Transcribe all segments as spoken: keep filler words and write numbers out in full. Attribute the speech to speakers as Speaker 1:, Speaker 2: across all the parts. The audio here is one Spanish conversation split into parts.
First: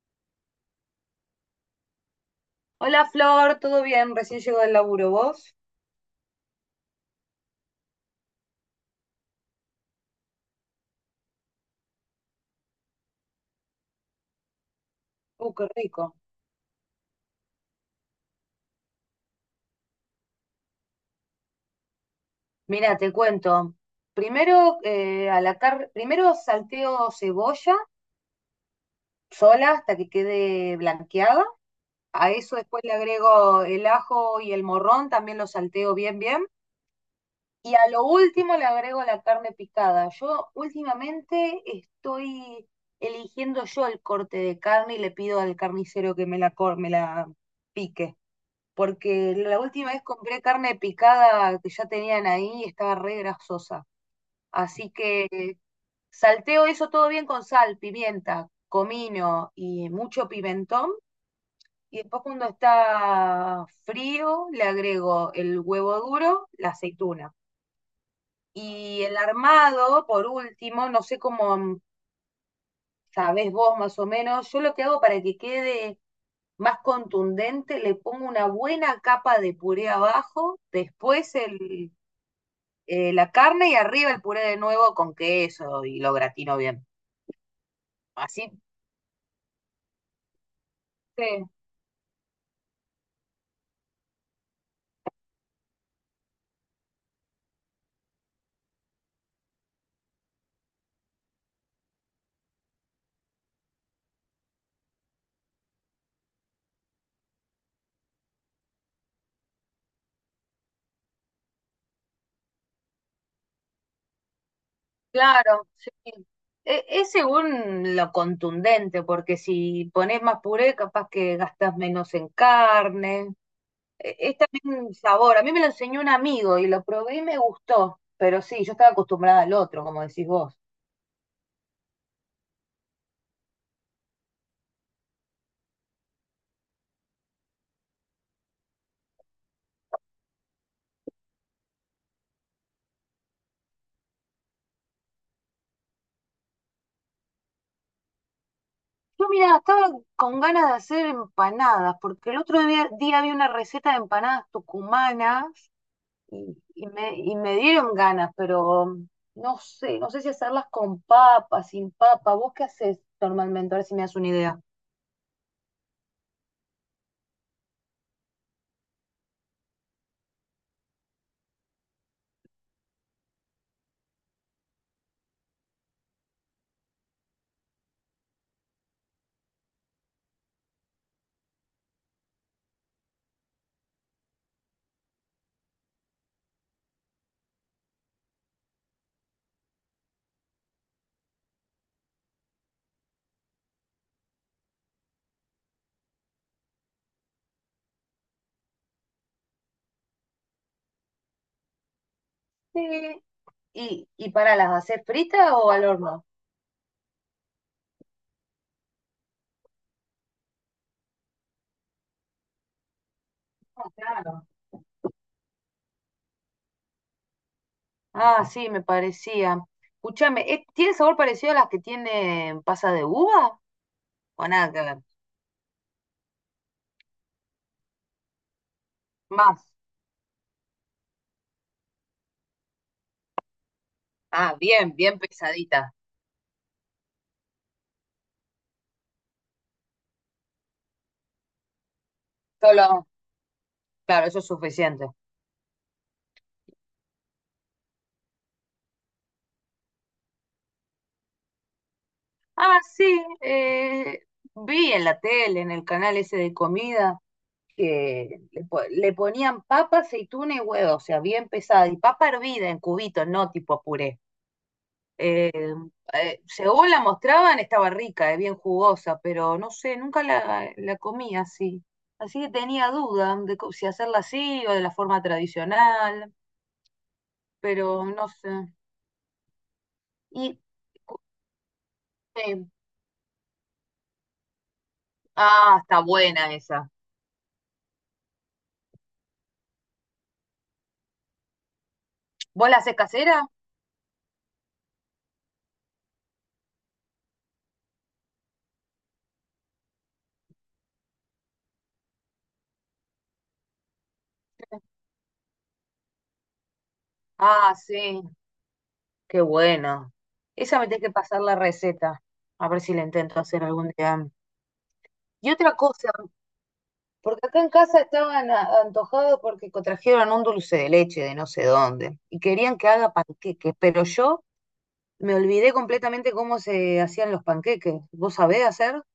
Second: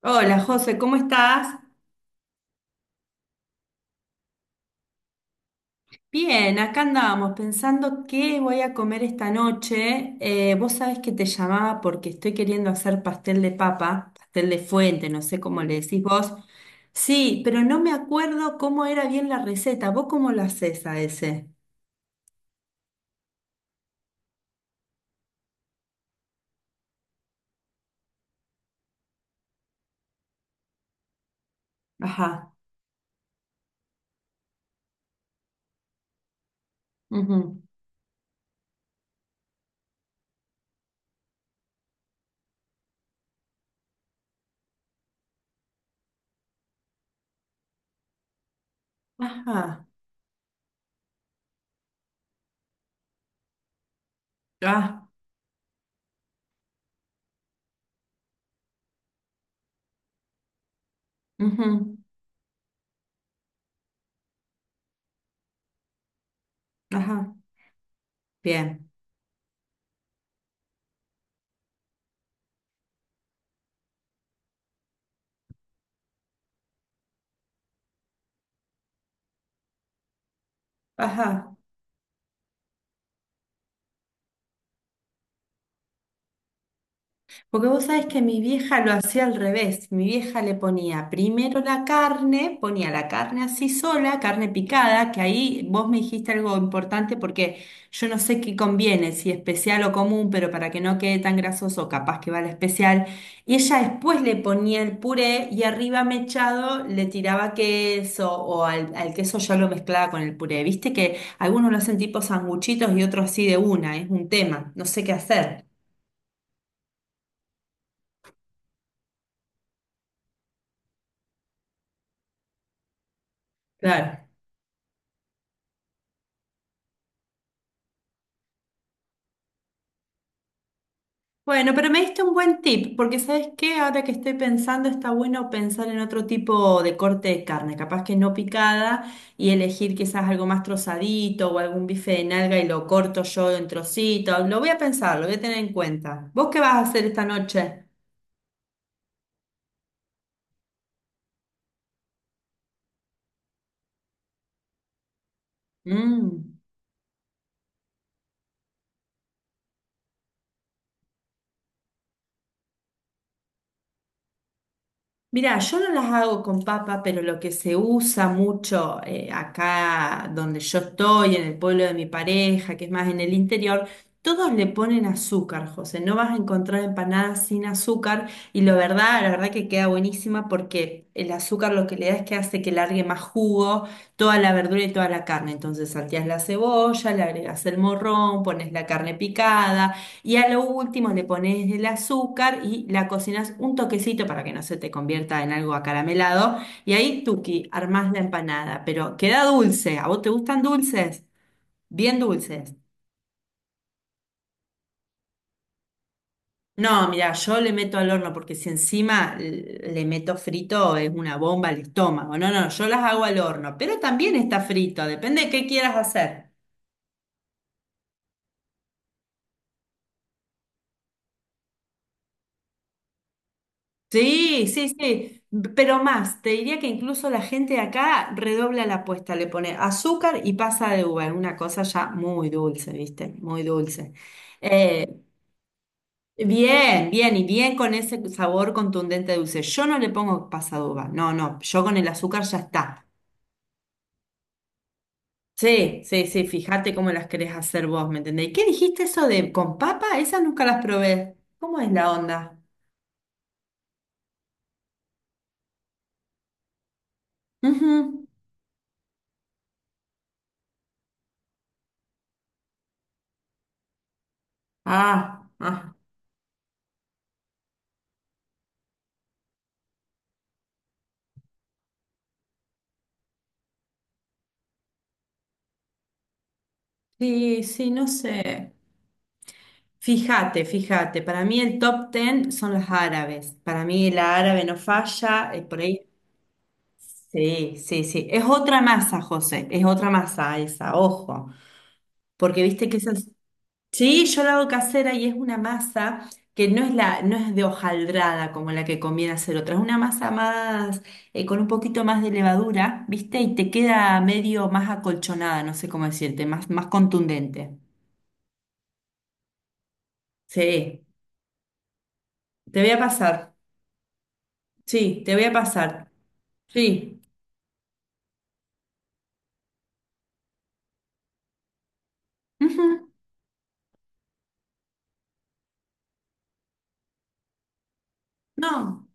Speaker 1: Hola José, ¿cómo estás?
Speaker 2: Hola Flor, ¿todo bien? Recién llego del laburo, ¿vos?
Speaker 1: Bien, acá andábamos pensando qué voy a comer esta noche. Eh, vos sabés que te llamaba porque estoy queriendo hacer pastel de papa, pastel de fuente, no sé
Speaker 2: Uh,
Speaker 1: cómo
Speaker 2: qué
Speaker 1: le decís
Speaker 2: rico.
Speaker 1: vos. Sí, pero no me acuerdo cómo era bien la receta. ¿Vos cómo lo hacés a ese?
Speaker 2: Mira, te cuento. Primero, eh, a la car- primero salteo cebolla sola hasta que quede blanqueada. A
Speaker 1: Ajá.
Speaker 2: eso después le agrego el ajo y el morrón, también lo salteo bien, bien.
Speaker 1: Ujú.
Speaker 2: Y a lo último le agrego la carne picada. Yo últimamente estoy eligiendo yo el corte de carne y le pido al carnicero que me la, cor- me la pique. Porque la
Speaker 1: Ajá.
Speaker 2: última vez compré carne picada que ya tenían ahí y estaba re grasosa. Así
Speaker 1: Ah.
Speaker 2: que salteo eso todo bien con sal, pimienta, comino y mucho pimentón.
Speaker 1: Ujú.
Speaker 2: Y después cuando está frío le agrego el huevo duro, la aceituna.
Speaker 1: Ajá. Bien.
Speaker 2: Y el armado, por último, no sé cómo sabés vos más o menos, yo lo que hago para que quede más contundente, le pongo una buena capa de puré abajo, después
Speaker 1: Ajá.
Speaker 2: el, eh, la carne y arriba el puré de nuevo con queso y lo gratino bien.
Speaker 1: Porque vos sabés que mi
Speaker 2: Así,
Speaker 1: vieja lo hacía al revés. Mi vieja le ponía
Speaker 2: sí,
Speaker 1: primero la carne, ponía la carne así sola, carne picada, que ahí vos me dijiste algo importante porque yo no sé qué conviene, si especial o común, pero para que no quede tan grasoso, capaz que va la especial. Y ella después le ponía el puré y arriba mechado le tiraba queso o al, al queso ya lo mezclaba con el puré. Viste que algunos lo hacen tipo sanguchitos y otros así de una, es un tema, no sé qué hacer.
Speaker 2: claro, sí. E- es según lo contundente, porque si pones más puré, capaz que gastas menos en carne. E-
Speaker 1: Claro.
Speaker 2: Es también un sabor. A mí me lo enseñó un amigo y lo probé y me gustó, pero sí, yo estaba acostumbrada al otro, como decís vos.
Speaker 1: Bueno, pero me diste un buen tip, porque ¿sabes qué? Ahora que estoy pensando, está bueno pensar en otro tipo de corte de carne, capaz que no picada, y elegir quizás algo más trozadito o algún bife de nalga y lo corto yo en trocitos. Lo voy a pensar, lo voy a tener en cuenta. ¿Vos qué vas a hacer esta noche?
Speaker 2: Yo, mira, estaba con ganas de hacer empanadas, porque el otro día, día vi una receta de empanadas tucumanas
Speaker 1: Mm.
Speaker 2: y, y me, y me dieron ganas, pero mm, no sé, no sé si hacerlas con papa, sin papa. ¿Vos qué haces normalmente? A ver si me das una idea.
Speaker 1: Mira, yo no las hago con papa, pero lo que se usa mucho eh, acá donde yo estoy, en el pueblo de mi pareja, que es más en el interior, todos le ponen azúcar, José. No vas a encontrar empanadas sin azúcar y la verdad, la verdad que queda buenísima porque el azúcar lo que le da es que hace que largue más jugo toda la verdura y toda la carne. Entonces salteás la cebolla, le agregas el morrón, pones la carne picada. Y a lo último le pones el azúcar y la cocinas un toquecito para que no se te convierta en algo acaramelado. Y ahí, tuki, armás la empanada, pero queda dulce. ¿A vos te gustan dulces? Bien dulces.
Speaker 2: Sí, ¿y, y para las hacer fritas o al horno?
Speaker 1: No, mira, yo le meto al horno porque si encima l- le meto frito es una bomba al estómago. No, no, yo las hago al horno,
Speaker 2: Ah,
Speaker 1: pero también
Speaker 2: claro.
Speaker 1: está frito, depende de qué quieras hacer.
Speaker 2: Ah, sí, me parecía. Escúchame, ¿eh, ¿tiene sabor parecido a las que tienen pasa de uva? O
Speaker 1: Sí,
Speaker 2: nada que
Speaker 1: sí,
Speaker 2: ver.
Speaker 1: sí, pero más, te diría que incluso la gente de acá redobla la apuesta, le
Speaker 2: Más.
Speaker 1: pone azúcar y pasa de uva, una cosa ya muy dulce, ¿viste? Muy dulce.
Speaker 2: Ah, bien,
Speaker 1: Eh,
Speaker 2: bien pesadita.
Speaker 1: Bien, bien, y bien con ese sabor contundente de dulce. Yo no le pongo pasa de uva, no, no, yo con el azúcar ya está.
Speaker 2: Solo. Claro, eso es suficiente.
Speaker 1: Sí, sí, sí, fíjate cómo las querés hacer vos, ¿me entendés? ¿Qué dijiste eso de con papa? Esas nunca las probé. ¿Cómo es la onda?
Speaker 2: Ah, sí, eh, vi en la tele, en el canal ese de comida,
Speaker 1: Ujú.
Speaker 2: que le, po- le ponían papa, aceituna y huevo, o sea, bien pesada, y papa hervida en cubitos, no tipo puré.
Speaker 1: Ah,
Speaker 2: Eh,
Speaker 1: ah,
Speaker 2: eh, según la mostraban, estaba rica, eh, bien jugosa, pero no sé, nunca la, la comí así. Así que tenía duda de co- si hacerla así o de la forma tradicional,
Speaker 1: sí, sí,
Speaker 2: pero
Speaker 1: no
Speaker 2: no sé.
Speaker 1: sé.
Speaker 2: Y,
Speaker 1: Fíjate, fíjate, para mí el top ten
Speaker 2: eh,
Speaker 1: son los árabes. Para mí la árabe no falla, eh,
Speaker 2: ah,
Speaker 1: por ahí.
Speaker 2: está buena esa.
Speaker 1: Sí, sí, sí. Es otra masa, José, es otra masa esa, ojo. Porque
Speaker 2: ¿Vos la
Speaker 1: viste
Speaker 2: haces
Speaker 1: que esas.
Speaker 2: casera?
Speaker 1: Sí, yo la hago casera y es una masa que no es la, no es de hojaldrada como la que conviene hacer otra. Es una masa más, eh, con un poquito más de levadura, ¿viste? Y te queda medio más acolchonada, no sé cómo decirte, más, más contundente.
Speaker 2: Ah, sí, qué bueno. Esa me tiene
Speaker 1: Sí,
Speaker 2: que pasar la receta. A
Speaker 1: te
Speaker 2: ver
Speaker 1: voy
Speaker 2: si
Speaker 1: a
Speaker 2: la intento
Speaker 1: pasar.
Speaker 2: hacer algún día.
Speaker 1: Sí, te voy
Speaker 2: Y
Speaker 1: a
Speaker 2: otra
Speaker 1: pasar.
Speaker 2: cosa,
Speaker 1: Sí.
Speaker 2: porque acá en casa estaban a- antojados porque co- trajeron un dulce de leche de no sé dónde y querían que
Speaker 1: Ujú.
Speaker 2: haga panqueques, pero yo me olvidé completamente cómo se hacían los panqueques. ¿Vos sabés hacer?
Speaker 1: No,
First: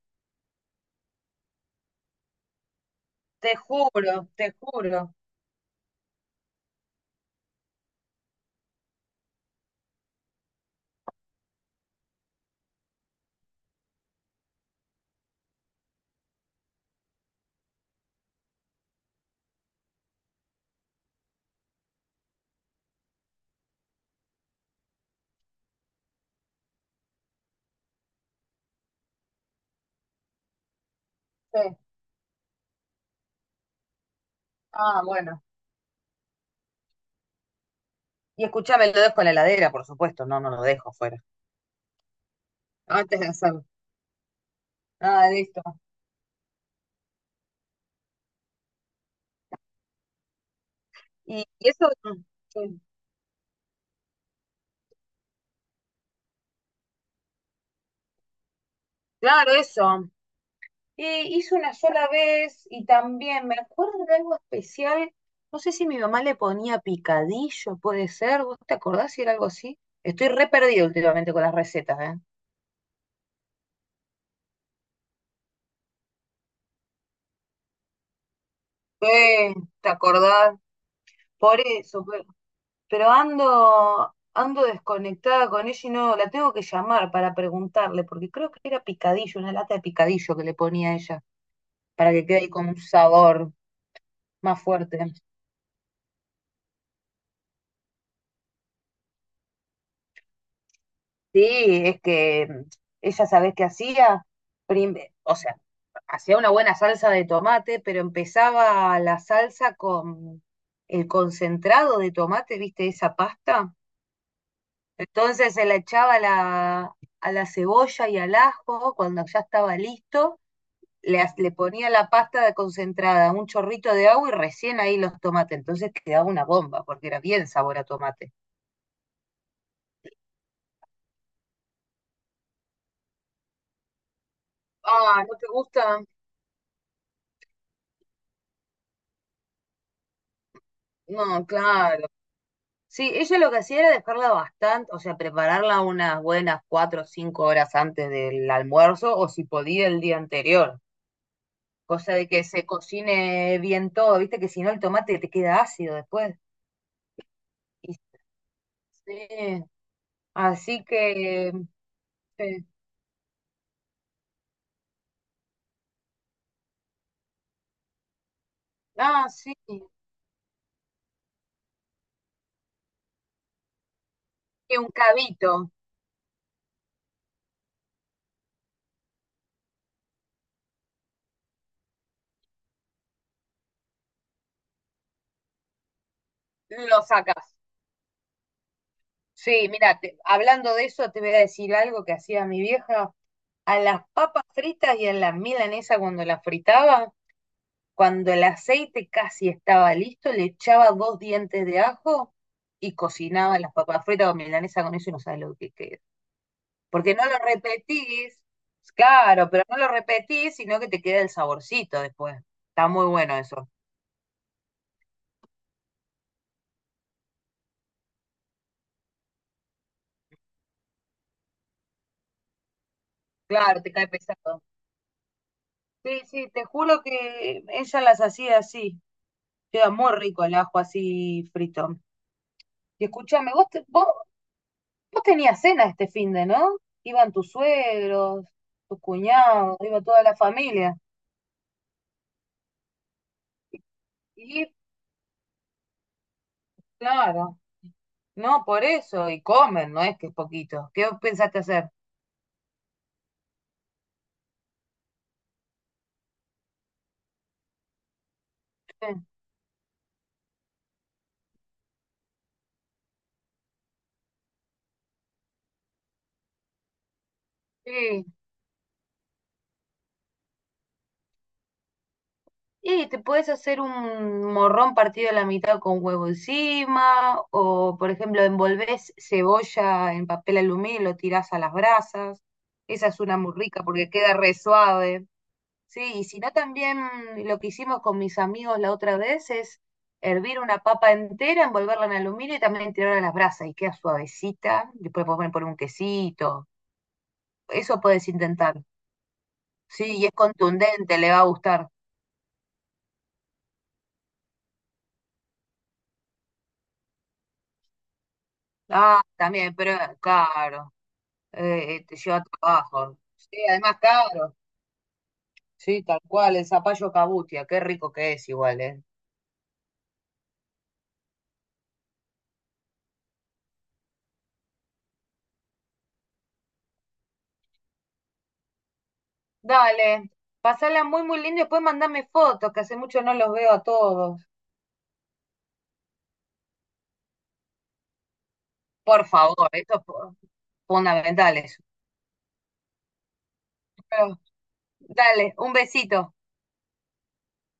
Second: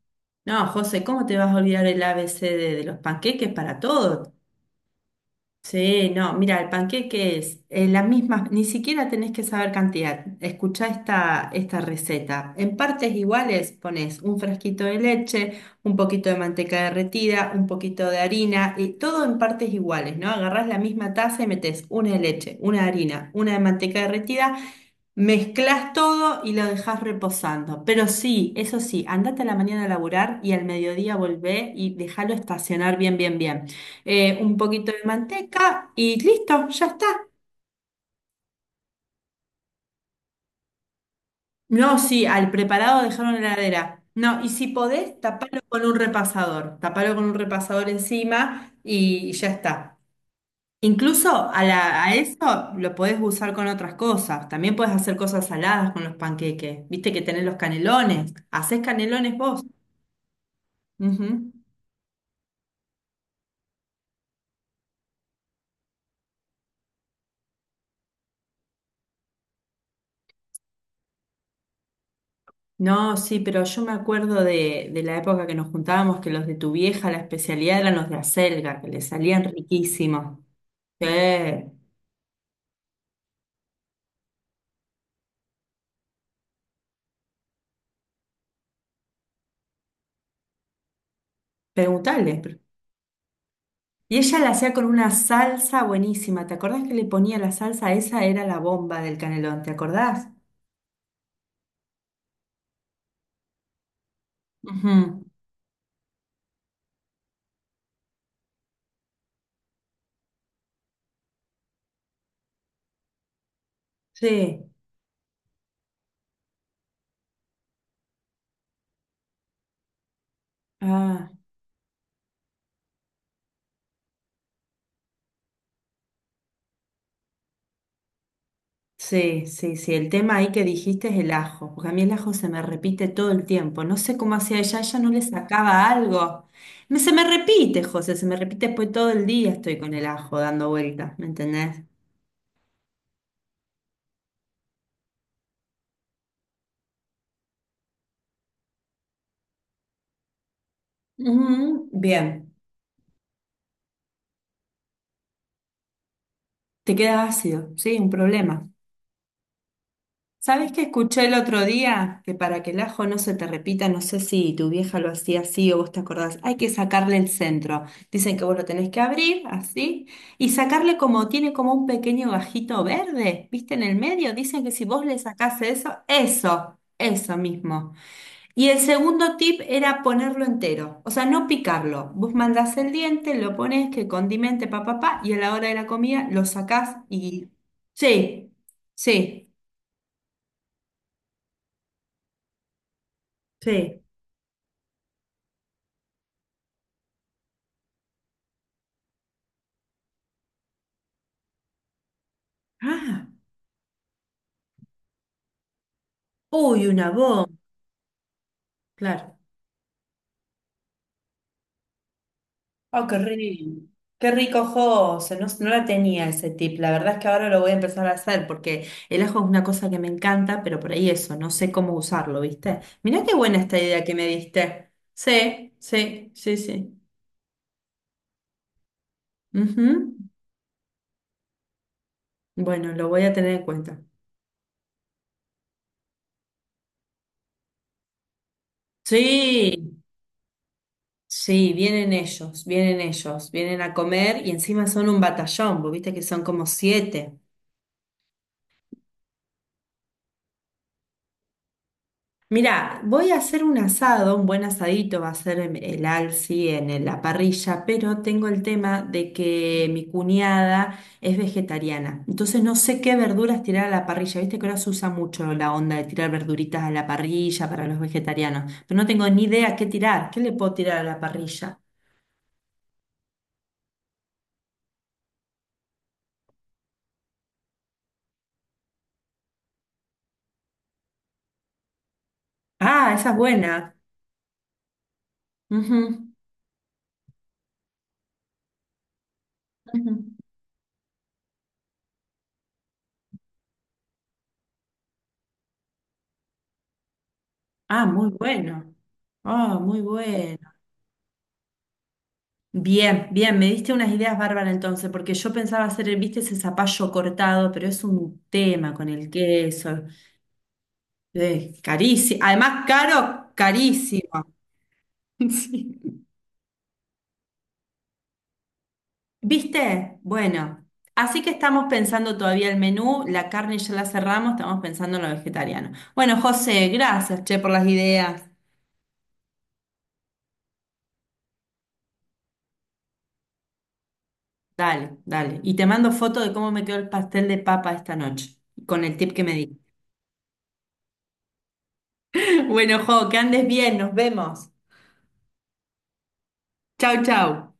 Speaker 1: no, José, ¿cómo te vas a olvidar el A ABC de, de los panqueques
Speaker 2: Te
Speaker 1: para
Speaker 2: juro,
Speaker 1: todo?
Speaker 2: te juro.
Speaker 1: Sí, no, mira, el panqueque es eh, la misma, ni siquiera tenés que saber cantidad. Escuchá esta, esta receta. En partes iguales pones un frasquito de leche, un poquito de manteca derretida, un poquito de harina, y todo en partes iguales, ¿no? Agarrás la misma taza y metes una de leche, una de harina, una de manteca derretida. Mezclas todo y lo dejas reposando. Pero sí, eso sí, andate a la mañana a laburar y al mediodía
Speaker 2: Sí.
Speaker 1: volvé y déjalo estacionar bien, bien, bien. Eh, un poquito
Speaker 2: Ah,
Speaker 1: de
Speaker 2: bueno.
Speaker 1: manteca y listo, ya está.
Speaker 2: Y escuchame, lo dejo en la heladera, por supuesto. No, no lo dejo afuera.
Speaker 1: No, sí, al preparado
Speaker 2: Antes de
Speaker 1: dejaron en la
Speaker 2: hacerlo.
Speaker 1: heladera. No, y si podés,
Speaker 2: Ah,
Speaker 1: tapalo
Speaker 2: listo.
Speaker 1: con un repasador. Tapalo con un repasador encima y ya está. Incluso
Speaker 2: Y
Speaker 1: a,
Speaker 2: y eso.
Speaker 1: la- a
Speaker 2: mm,
Speaker 1: eso
Speaker 2: Sí.
Speaker 1: lo podés usar con otras cosas. También podés hacer cosas saladas con los panqueques. Viste que tenés los canelones. Hacés canelones
Speaker 2: Claro,
Speaker 1: vos.
Speaker 2: eso. Eh,
Speaker 1: Ujú.
Speaker 2: hice una sola vez y también me acuerdo de algo especial. No sé si mi mamá le ponía picadillo, puede ser. ¿Vos te acordás si era algo así? Estoy re perdida últimamente con las recetas, ¿eh?
Speaker 1: No, sí, pero yo me acuerdo de, de la época que nos juntábamos, que los de tu vieja, la especialidad eran los de acelga, que le salían
Speaker 2: Eh, ¿te
Speaker 1: riquísimos.
Speaker 2: acordás? Por
Speaker 1: Eh,
Speaker 2: eso, pe- pero, ando, ando desconectada con ella y no la tengo que llamar para preguntarle, porque creo que era picadillo, una lata de picadillo que le ponía ella, para que
Speaker 1: Preguntale.
Speaker 2: quede ahí
Speaker 1: pre-
Speaker 2: con un sabor
Speaker 1: Y ella la
Speaker 2: más
Speaker 1: hacía con
Speaker 2: fuerte.
Speaker 1: una salsa buenísima. ¿Te acordás que le ponía la salsa? Esa era la bomba del canelón, ¿te acordás?
Speaker 2: Sí, es que mm, ella, ¿sabés qué hacía? Prim-
Speaker 1: Ujú.
Speaker 2: o sea, hacía una buena salsa de tomate, pero empezaba la salsa con el concentrado de tomate, ¿viste? Esa pasta.
Speaker 1: Sí.
Speaker 2: Entonces se la echaba a la, a la cebolla y al ajo, cuando ya estaba listo, le,
Speaker 1: Ah.
Speaker 2: ha- le ponía la pasta de concentrada, un chorrito de agua y recién ahí los tomates. Entonces quedaba una bomba, porque era bien sabor a tomate.
Speaker 1: Sí, sí, sí. El tema ahí que dijiste es el ajo, porque a mí el ajo se me repite todo el tiempo. No sé cómo hacía ella, ella no le
Speaker 2: Ah, ¿no te
Speaker 1: sacaba
Speaker 2: gusta?
Speaker 1: algo. Me- se me repite, José, se me repite después todo el día estoy con el ajo dando vueltas, ¿me
Speaker 2: No,
Speaker 1: entendés?
Speaker 2: claro. Sí, ella lo que hacía era dejarla bastante, o sea, prepararla unas buenas cuatro o cinco horas antes del almuerzo, o si podía el día anterior,
Speaker 1: Ujú.
Speaker 2: cosa de que
Speaker 1: Bien,
Speaker 2: se cocine bien todo, viste que si no el tomate te queda ácido después.
Speaker 1: te queda ácido,
Speaker 2: Y
Speaker 1: sí, un problema.
Speaker 2: sí,
Speaker 1: ¿Sabes qué
Speaker 2: así
Speaker 1: escuché el
Speaker 2: que,
Speaker 1: otro día? Que para
Speaker 2: eh,
Speaker 1: que el ajo no se te repita, no sé si tu vieja lo hacía así o vos te acordás, hay que sacarle el centro. Dicen que vos lo tenés que
Speaker 2: ah,
Speaker 1: abrir
Speaker 2: sí,
Speaker 1: así y sacarle como tiene como un pequeño gajito verde, ¿viste? En el medio. Dicen que
Speaker 2: que
Speaker 1: si
Speaker 2: un
Speaker 1: vos le
Speaker 2: cabito
Speaker 1: sacás eso, eso, eso mismo. Y el segundo tip era ponerlo entero, o sea, no picarlo. Vos mandás el diente, lo pones, que condimente, pa, pa, pa, y a la hora de la comida lo sacás
Speaker 2: lo
Speaker 1: y...
Speaker 2: sacas.
Speaker 1: Sí, sí,
Speaker 2: Sí, mira, te- hablando de eso, te voy a decir algo que hacía mi vieja. A
Speaker 1: sí.
Speaker 2: las papas fritas y a la milanesa cuando las fritaba, cuando el aceite casi estaba listo, le echaba dos dientes de ajo y
Speaker 1: Ah,
Speaker 2: cocinaba las papas fritas con milanesa con eso y no sabes lo que queda.
Speaker 1: uy, una
Speaker 2: Porque no lo
Speaker 1: bomba,
Speaker 2: repetís,
Speaker 1: claro.
Speaker 2: claro, pero no lo repetís, sino que te queda el saborcito después. Está muy
Speaker 1: Oh, qué
Speaker 2: bueno eso.
Speaker 1: rico. Qué rico, José. No, no la tenía ese tip. La verdad es que ahora lo voy a empezar a hacer porque el ajo es una cosa que me encanta, pero por ahí eso, no sé cómo usarlo, ¿viste? Mirá qué buena esta
Speaker 2: Claro, te
Speaker 1: idea
Speaker 2: cae
Speaker 1: que me
Speaker 2: pesado.
Speaker 1: diste. Sí,
Speaker 2: Sí,
Speaker 1: sí,
Speaker 2: sí,
Speaker 1: sí,
Speaker 2: te
Speaker 1: sí.
Speaker 2: juro que ella las hacía así. Queda muy
Speaker 1: Ujú.
Speaker 2: rico el ajo así frito.
Speaker 1: Bueno,
Speaker 2: Y
Speaker 1: lo voy a
Speaker 2: escúchame,
Speaker 1: tener en
Speaker 2: vos, te-
Speaker 1: cuenta.
Speaker 2: vos, vos tenías cena este finde, ¿no? Iban tus suegros, tus cuñados,
Speaker 1: Sí,
Speaker 2: iba toda la familia.
Speaker 1: sí, vienen ellos, vienen ellos, vienen a comer y
Speaker 2: Y
Speaker 1: encima son un batallón, vos viste que son como siete.
Speaker 2: claro, no por eso, y comen, no es que es poquito. ¿Qué pensaste hacer?
Speaker 1: Mirá, voy a hacer un asado, un buen asadito va a ser en- el alci en en la parrilla, pero tengo el tema de que mi cuñada es vegetariana, entonces no sé qué verduras tirar a la parrilla, viste que ahora se usa mucho la onda de tirar verduritas a la parrilla para los
Speaker 2: Sí.
Speaker 1: vegetarianos, pero no tengo ni idea qué tirar, qué le puedo tirar a la parrilla.
Speaker 2: Y te puedes hacer un morrón partido a la mitad con huevo encima, o por ejemplo, envolvés cebolla en papel aluminio y lo tirás a las brasas. Esa
Speaker 1: Ah,
Speaker 2: es
Speaker 1: esa
Speaker 2: una
Speaker 1: es
Speaker 2: muy rica
Speaker 1: buena.
Speaker 2: porque queda re suave. Sí, y
Speaker 1: Ujú,
Speaker 2: si no también lo que hicimos con mis amigos la otra vez es
Speaker 1: ujú.
Speaker 2: hervir una papa entera, envolverla en aluminio y también tirarla a las brasas y queda suavecita. Después podemos poner un quesito. Eso
Speaker 1: Ah,
Speaker 2: puedes
Speaker 1: muy
Speaker 2: intentar.
Speaker 1: bueno. Ah, muy
Speaker 2: Sí, y es
Speaker 1: bueno.
Speaker 2: contundente, le va a gustar.
Speaker 1: Bien, bien, me diste unas ideas bárbaras entonces, porque yo pensaba hacer, viste, ese zapallo cortado, pero es un tema con
Speaker 2: Ah,
Speaker 1: el
Speaker 2: también, pero
Speaker 1: queso,
Speaker 2: es caro. Eh, te
Speaker 1: carísimo,
Speaker 2: lleva
Speaker 1: además
Speaker 2: trabajo. Sí,
Speaker 1: caro,
Speaker 2: además
Speaker 1: carísimo.
Speaker 2: caro.
Speaker 1: Sí.
Speaker 2: Sí, tal cual, el zapallo cabutia, qué rico que es igual, ¿eh?
Speaker 1: ¿Viste? Bueno, así que estamos pensando todavía el menú, la carne ya la cerramos, estamos pensando en lo vegetariano. Bueno, José, gracias, che, por las ideas.
Speaker 2: Dale, pasala muy, muy lindo y después mandame fotos, que hace mucho no los veo a todos.
Speaker 1: Dale, dale. Y te mando foto de cómo me quedó el pastel de papa esta noche, con el
Speaker 2: Por
Speaker 1: tip que me
Speaker 2: favor,
Speaker 1: di.
Speaker 2: esto es fu- fundamental. Eso.
Speaker 1: Bueno, Jo, que andes bien, nos
Speaker 2: Pero,
Speaker 1: vemos.
Speaker 2: dale, un besito.
Speaker 1: Chau, chau.